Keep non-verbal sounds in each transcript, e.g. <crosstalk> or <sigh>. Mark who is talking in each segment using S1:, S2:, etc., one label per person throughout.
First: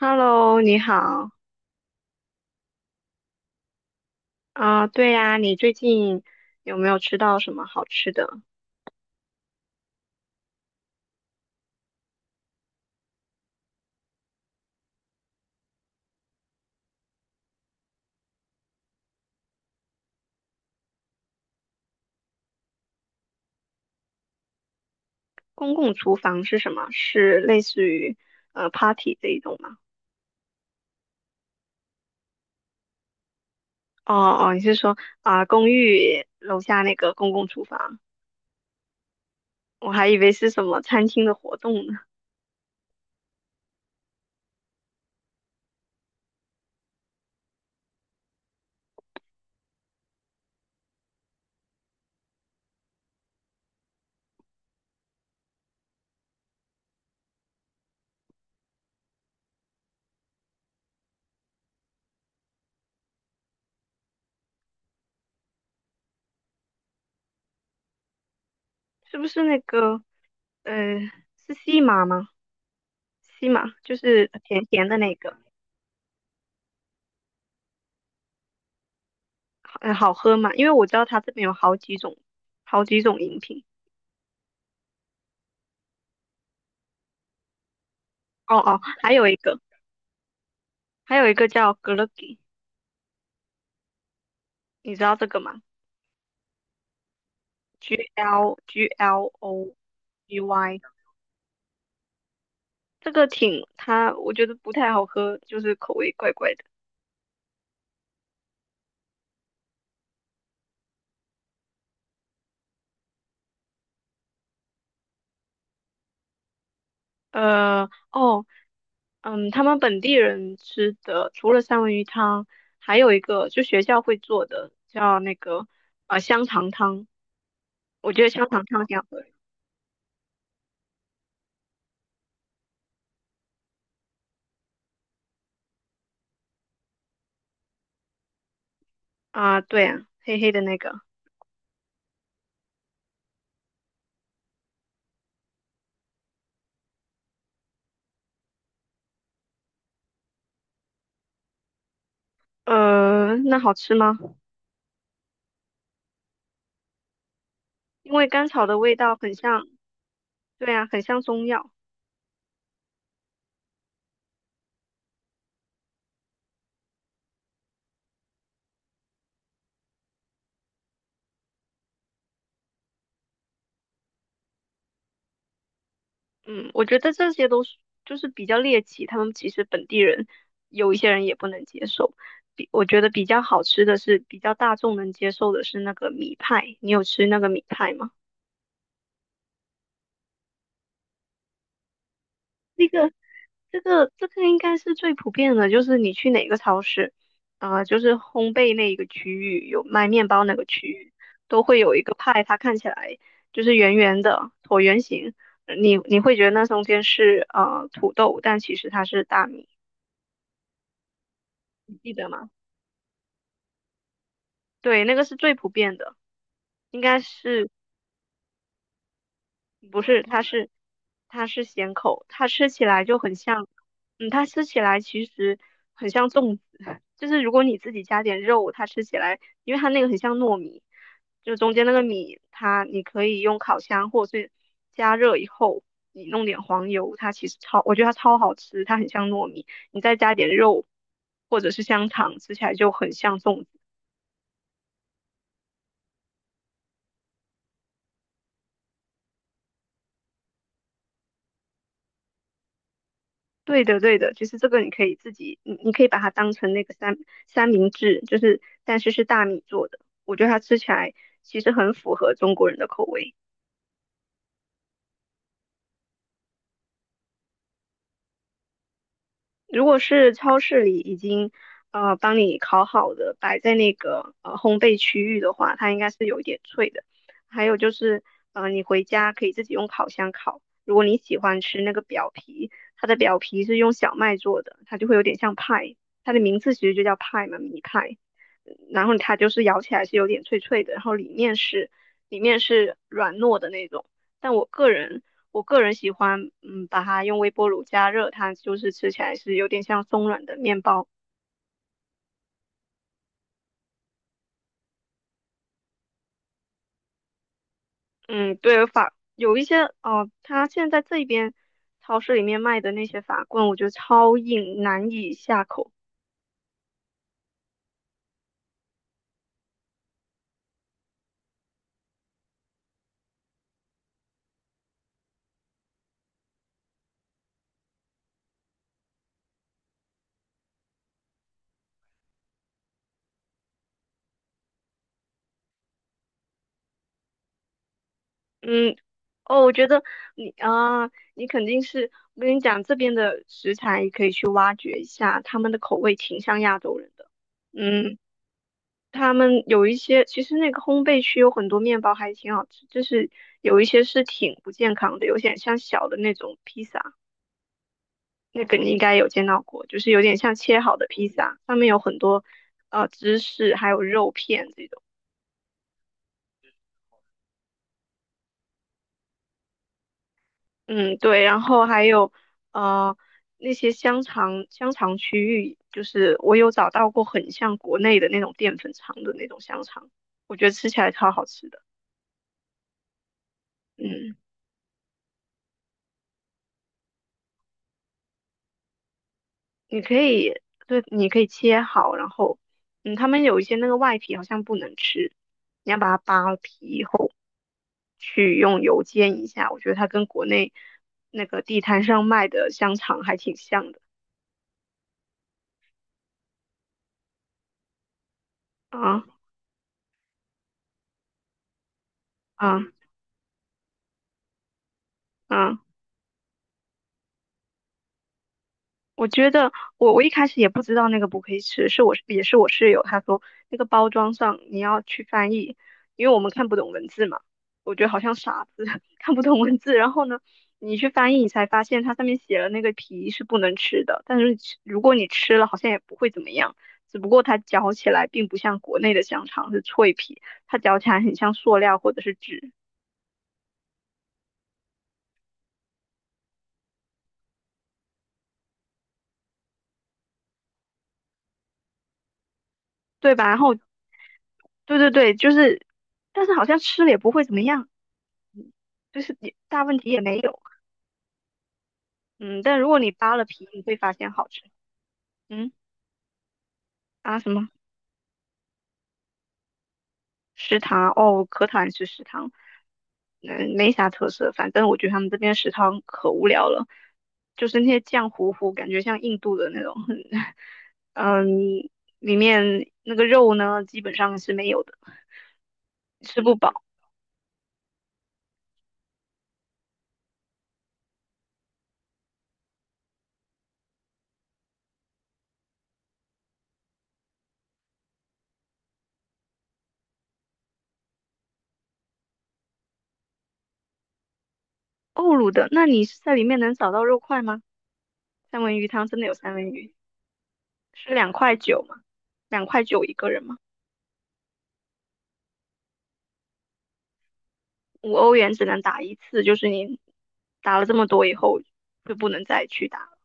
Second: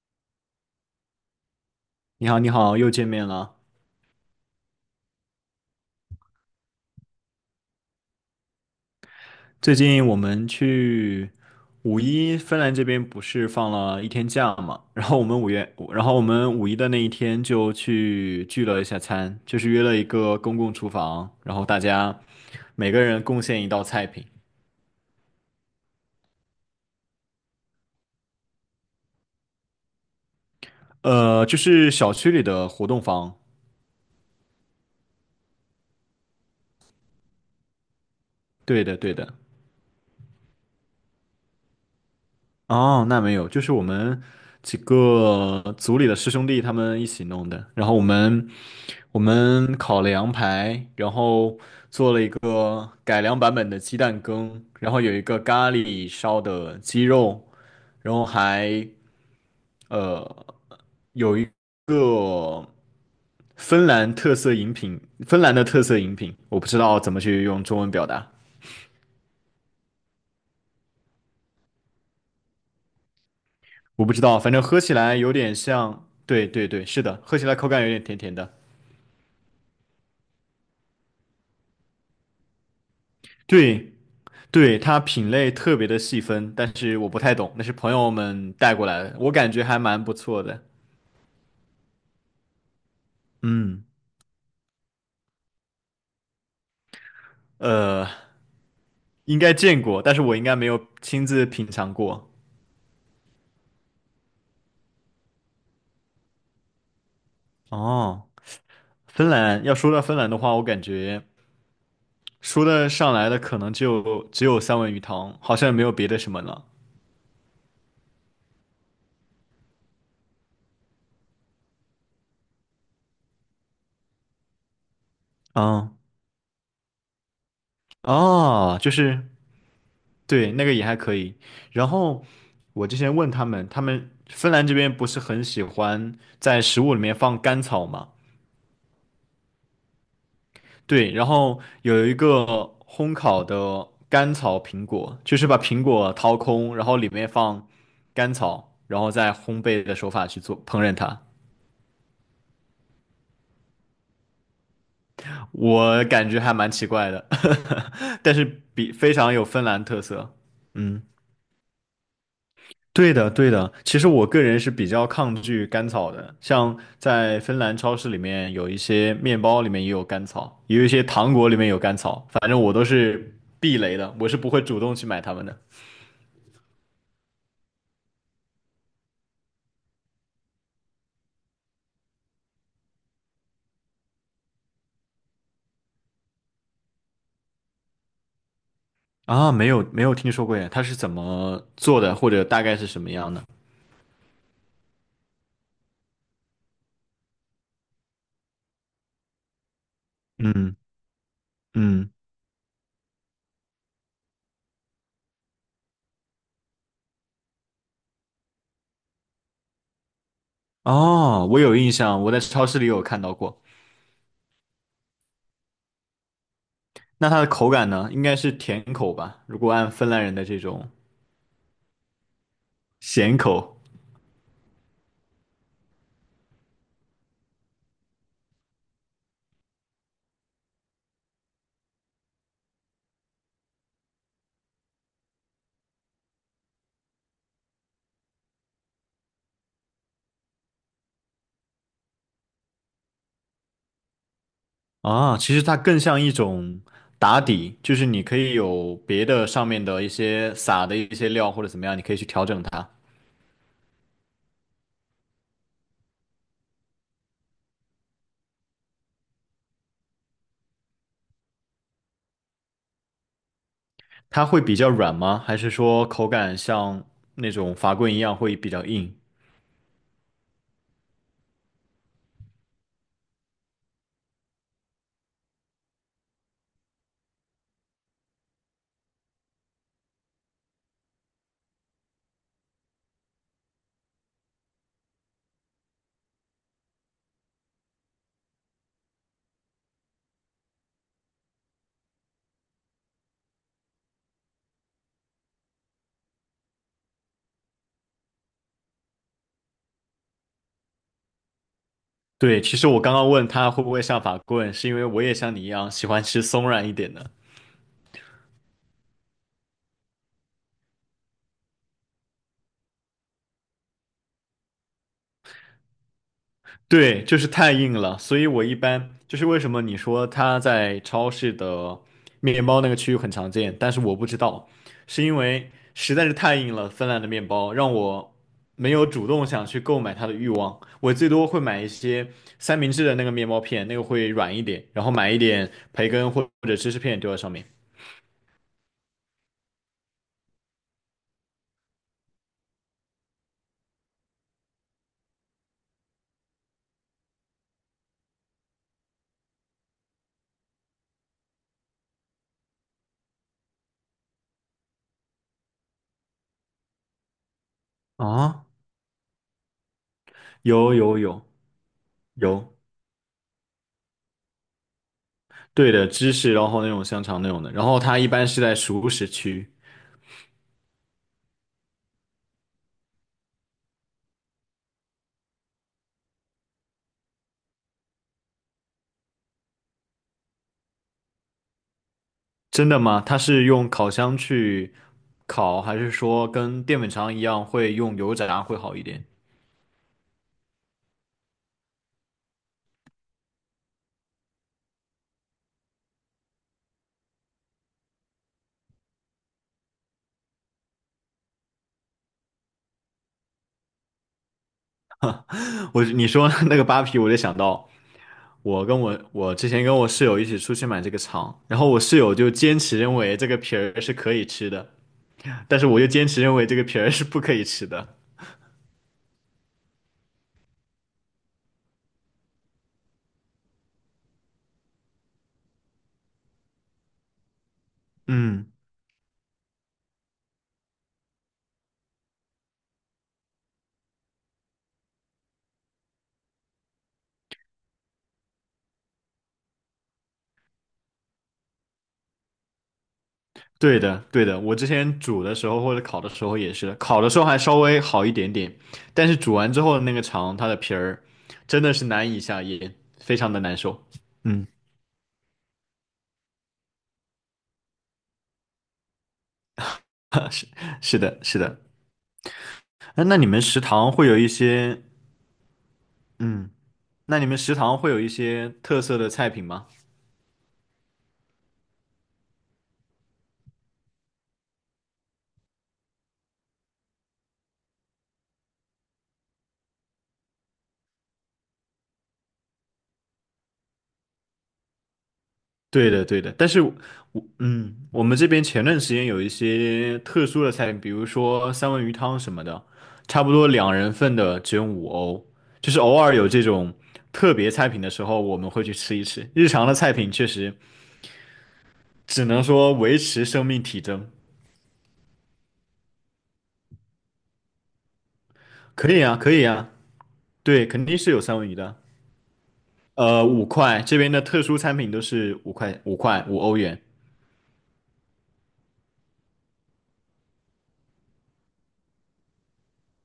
S1: Hello，你好。
S2: 你好，你好，又见面了。
S1: 啊、对呀、你最近有没有吃到什么好吃的？
S2: 最近我们去五一，芬兰这边不是放了一天假嘛？然后我们五月，然后我们五一的那一天就去聚了一下餐，就是约了一个公共厨房，然后大家每个人贡献一道菜品。
S1: 公共厨房是什么？是类似于party 这一种吗？
S2: 就是小区里的活动房。
S1: 哦哦，你是说啊、公寓楼下那个公共厨房？
S2: 对的，对的。
S1: 我还以为是什么餐厅的活动呢。
S2: 哦，那没有，就是我们几个组里的师兄弟他们一起弄的。然后我们我们烤了羊排，然后做了一个改良版本的鸡蛋羹，然后有一个咖喱烧的鸡肉，然后还芬兰特色饮品，芬兰的特色饮品，我不知道怎么去用中文表达。
S1: 是不是那个呃是西马吗？西马就
S2: 我不知
S1: 是
S2: 道，反正
S1: 甜
S2: 喝
S1: 甜
S2: 起
S1: 的那
S2: 来有
S1: 个，
S2: 点像，对对对，是的，喝起来口感有点甜甜的。
S1: 好喝吗？因为我知道它这边有好几种饮品。
S2: 对对，它品类特别的细分，但是我不太懂，那是朋友们
S1: 哦
S2: 带
S1: 哦，
S2: 过来
S1: 还
S2: 的，
S1: 有
S2: 我
S1: 一
S2: 感
S1: 个
S2: 觉还蛮不错的。
S1: 叫格勒吉。
S2: 嗯。
S1: 你知道这个吗？G
S2: 呃，
S1: L G L
S2: 应该
S1: O
S2: 见过，但是我
S1: G
S2: 应该没
S1: Y，
S2: 有亲自品尝过。
S1: 这个挺它，我觉得不太好喝，就是口味怪怪的。
S2: 哦，芬兰，要说到芬兰的话，我感觉说的上来的可能就只有三文鱼汤，好像也没有别的什么了。
S1: 哦，嗯，他们本地人吃的除了三文鱼汤，还有一个就学校会做的叫那个
S2: 嗯，
S1: 香肠汤，我觉得香肠
S2: 哦，
S1: 汤
S2: 就
S1: 挺好喝
S2: 是
S1: 的
S2: 对，那个也还可以。然后我之前问他们，他们芬兰这边不是很喜欢在食物里面放甘草吗？
S1: 啊，对啊，黑黑的那个，
S2: 对，然后有一个烘烤的甘草苹果，就是把苹果掏空，然后里面放甘草，然后再烘焙的手法去做烹饪它。
S1: 那好吃吗？
S2: 我感觉还蛮奇怪的，
S1: 因
S2: <laughs>
S1: 为
S2: 但是
S1: 甘草的
S2: 比
S1: 味
S2: 非
S1: 道很
S2: 常有芬
S1: 像，
S2: 兰特色。
S1: 对啊，很
S2: 嗯，
S1: 像中药。
S2: 对的，对的。其实我个人是比较抗拒甘草的，像在芬兰超市里面有一些面包里面也有甘草，也有一些糖果里面有甘草，反正我都是避雷的，我是不会主动去买它们的。
S1: 嗯，我觉得这些都是就是比较猎奇，他们其实本地人有一些人也不能接受。我觉得比较好吃的是比较大众能接受的是那个米派，你有吃那个米派吗？
S2: 啊，没有没有听说过耶，它是怎么做的，或者大概是
S1: 那
S2: 什么
S1: 个
S2: 样的？
S1: 这个应该是最普遍的，就是你去哪个超市，啊、就是烘焙那一个区域有卖面包那个
S2: 嗯
S1: 区域，都会有一
S2: 嗯，
S1: 个派，它看起来就是圆圆的椭圆形，你会觉得那中间是土豆，但其实它是大米，
S2: 哦，我有印
S1: 你记
S2: 象，
S1: 得
S2: 我在
S1: 吗？
S2: 超市里有看到过。
S1: 对，那个是最普遍的，应该
S2: 那它的口
S1: 是
S2: 感呢？应该是甜口吧？如果按
S1: 不
S2: 芬
S1: 是？
S2: 兰人
S1: 它
S2: 的这
S1: 是
S2: 种
S1: 它是咸口，它吃起来就很
S2: 咸
S1: 像，
S2: 口
S1: 它吃起来其实很像粽子，<laughs> 就是如果你自己加点肉，它吃起来，因为它那个很像糯米，就中间那个米，你可以用烤箱或者是加热以后，你弄点黄油，它其实超，我觉得它超好吃，它很像糯米，你再加点肉或者是香肠，吃起来就很像粽子。
S2: 啊，其实它更像一种打底，就是你可以有别的上面的一些撒的一些料或者怎么样，你可以去调整它。
S1: 对的，对的，就是这个，你可以自己，你可以把它当成那个三明治，就是但是是大米做的，我觉得它吃起来其实很符合中国人的口味。
S2: 它会比较软吗？还是说口感像那种法棍一样会比较硬？
S1: 如果是超市里已经帮你烤好的，摆在那个烘焙区域的话，它应该是有一点脆的。还有就是，你回家可以自己用烤箱烤。如果你喜欢吃那个表皮，它的表皮是用小麦做的，它就会有点像派，它的名字其实就叫派嘛，米派。然后它就是咬起来是有点脆脆的，然后里面是软糯的那种。但我个人喜欢，把它用微波炉加热，它就是吃起来是有点像松软的面包。
S2: 对，其实我刚刚问他会不会像法棍，是因为我也像你一样喜欢吃松软一点的。
S1: 嗯，对，有一些哦，它现在这边超市里面卖的那些法棍，我觉得超硬，难以下口。
S2: 对，就是太硬了，所以我一般就是为什么你说它在超市的面包那个区域很常见，但是我不知道，是因为实在是太硬了，芬兰的面包让我没有主动想去购买它的欲望。我最多会买一些三明治的那个面包片，那个会软一点，然后买一点培根或者芝士片丢在上面。
S1: 嗯，哦，我觉得你啊，你肯定是，我跟你讲，这边的食材可以去挖掘一下，他们的口味挺像亚洲人的。嗯。他们有一些，其实那个烘焙区有很多面包还挺好吃，就是有一些是挺不健康的，有点像小的那种披萨，那
S2: 啊，
S1: 个你应该有见到过，就是有点像切
S2: 有
S1: 好的
S2: 有
S1: 披
S2: 有
S1: 萨，上面有很多
S2: 有。
S1: 芝士还有肉片这种。
S2: 对的，芝士，然后那种香肠那种的，然后它一般是在熟食区。
S1: 嗯，对，然后还有呃那些香肠区域，就是我有找到过很像国内的那种淀粉肠的那种香肠，我觉得吃起来超好吃的。
S2: 真的吗？它是用烤
S1: 嗯。
S2: 箱去烤，还是说跟淀粉肠一样会用油炸会好一点？
S1: 你可以，对，你可以切好，然后，他们有一些那个外皮好像不能吃，你要把它扒皮后去用油煎一下。我觉得它跟国内那个地摊上卖的香肠还挺像的。
S2: 我你说 <laughs> 那个扒皮，我就想到我跟
S1: 啊
S2: 我之前跟我室友一起出去买这个肠，然后我室友就坚
S1: 啊
S2: 持认为这个皮儿是可以吃的，
S1: 啊！
S2: 但是我就坚持认为这个皮儿是不可以吃的。
S1: 我觉得我一开始也不知道那个不可以吃，是我也是我室友他说那个包装上你要去翻译，因为我们看不懂文字嘛，我觉得好像傻
S2: 嗯。
S1: 子 <laughs> 看不懂文字，然后呢你去翻译你才发现它上面写了那个皮是不能吃的，但是如果你吃了好像也不会怎么样，只不过它嚼起来并不像国内的香肠是脆皮，它嚼起来很像塑料或者是纸，
S2: 对的，对的，我之前煮的时候或者烤的时候也是，烤的时候还稍微好一点点，但是煮完之后的那个肠，它的皮儿真的是难以下咽，
S1: 对
S2: 非
S1: 吧？
S2: 常
S1: 然
S2: 的
S1: 后
S2: 难受。嗯，
S1: 对对对，就是，但是好像吃了也不会怎么样，就是也大问题也没有。
S2: <laughs> 是的，是的。
S1: 嗯，但如果你
S2: 那
S1: 扒
S2: 那
S1: 了
S2: 你们
S1: 皮，
S2: 食
S1: 你会
S2: 堂
S1: 发
S2: 会
S1: 现
S2: 有
S1: 好
S2: 一
S1: 吃。
S2: 些，
S1: 嗯
S2: 嗯，
S1: 啊，
S2: 那你
S1: 什
S2: 们
S1: 么
S2: 食堂会有一些特色的菜品吗？
S1: 食堂？哦，可讨厌吃食堂，嗯，没啥特色。反正我觉得他们这边食堂可无聊了，就是那些酱糊糊，感觉像印度的那种。<laughs> 嗯，里面那个肉呢，基本上是没有的，
S2: 对的，
S1: 吃
S2: 对的，
S1: 不
S2: 但
S1: 饱。
S2: 是我，嗯，我们这边前段时间有一些特殊的菜品，比如说三文鱼汤什么的，差不多两人份的只用五欧，就是偶尔有这种特别菜品的时候，我们会去吃一吃。日常的菜品确实只能说维持生命体征。
S1: 欧陆的，那你是在里面能找到肉块吗？三文鱼汤
S2: 可
S1: 真
S2: 以
S1: 的有
S2: 啊，可
S1: 三文
S2: 以啊，
S1: 鱼，
S2: 对，肯
S1: 是
S2: 定是
S1: 两
S2: 有
S1: 块
S2: 三文鱼
S1: 九
S2: 的。
S1: 吗？两块九一个人吗？
S2: 五块，这边的特殊餐品都是五块，五块，5欧元。
S1: 5欧元只能打一次，就是你打了这么多以后就不能再去打了。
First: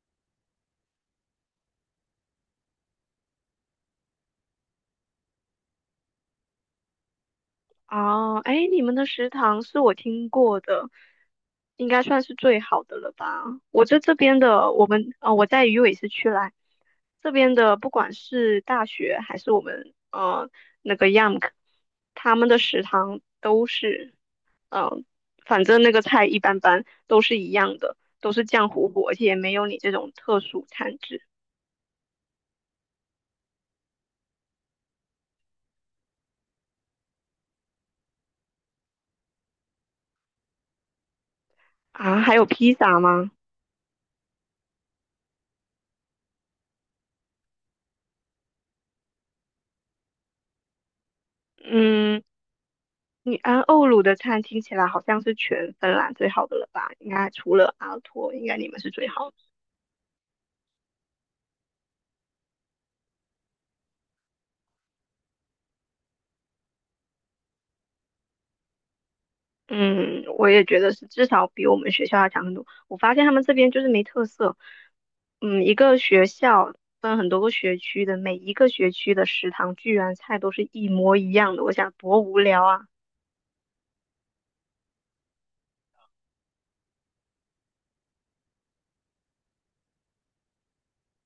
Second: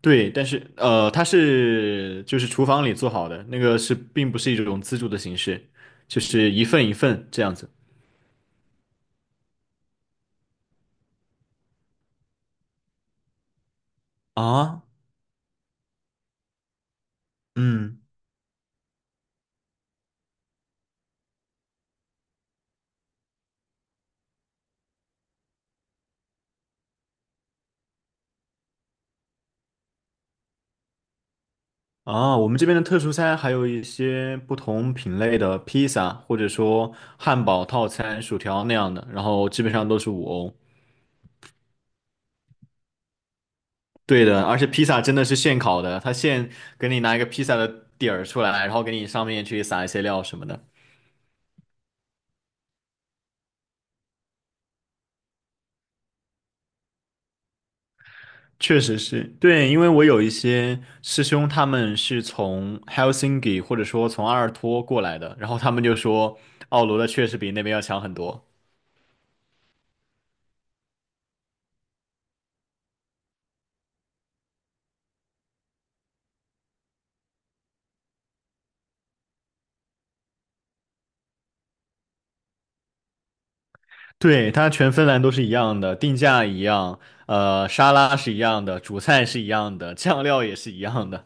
S2: 对，但是它是就是厨房里做好的，那个是并不是一种自助的形式，就是一份一份这样子。
S1: 哦，哎，你们的食堂是我听过的，应该算是最好的了吧？我在这边的，
S2: 啊，
S1: 我们我在鱼尾市区来，这边的不
S2: 嗯，
S1: 管是大学还是我们那个 YAMK，他们的食堂都是嗯、呃反正那个菜一般般，都是一样的，都是酱糊糊，而且也没有你这种特殊餐制。
S2: 啊，我们这边的特殊餐还有一些不同品类的披萨，或者说汉堡套餐、薯条那样的，然后基本上都是五欧。
S1: 啊，还有披萨吗？
S2: 对的，而且披萨真的是现烤的，它现给你拿一个披萨的底儿出来，然后给你上面去撒一些料什么的。
S1: 嗯，你安奥鲁的餐听起来好像是全芬兰最好的了吧？应该除了阿托，应该你们
S2: 确
S1: 是
S2: 实
S1: 最
S2: 是
S1: 好的。
S2: 对，因为我有一些师兄，他们是从 Helsinki 或者说从阿尔托过来的，然后他们就说奥罗的确实比那边要强很多。
S1: 嗯，我也觉得是，至少比我们学校要强很多。我发现他们这边就是没特色。嗯，一个学校分很多个学区的，每一个学区的食堂居然菜都是一模一样的，我想多无聊啊！
S2: 对，它全芬兰都是一样的，定价一样，沙拉是一样的，主菜是一样的，酱料也是一样的。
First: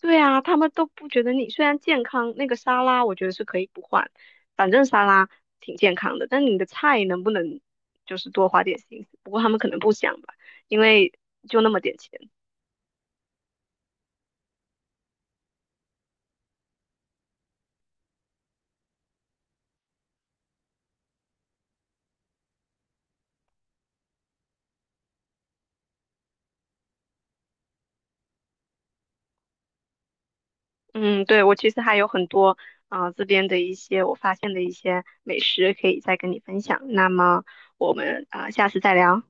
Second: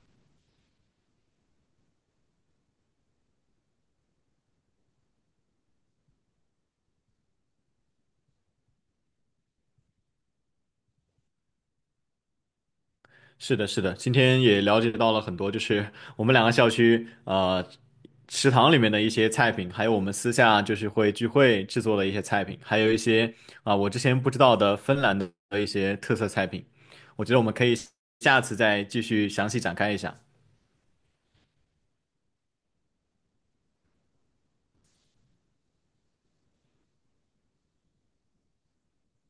S1: 对啊，他们都不觉得你虽然健康，那个沙拉我觉得是可以不换，反正沙拉挺健康的，但你的菜能不能就是多花点心思？不过他们可能不想吧，因为就那么点钱。
S2: 是的，是的，今天也了解到了很多，就是我们两个校区食堂里面的一些菜品，还有我们私下就是会聚会制作的一些菜品，还有一些啊、我之前不知道的芬兰的一些特色菜品，我觉得我们可以下次再继续详细展开一下。
S1: 嗯，对，我其实还有很多这边的一些我发现的一些美食可以再跟你分享。那么我们下次再聊，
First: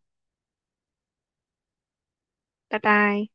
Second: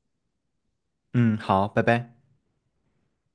S2: 嗯，好，拜拜。
S1: 拜拜。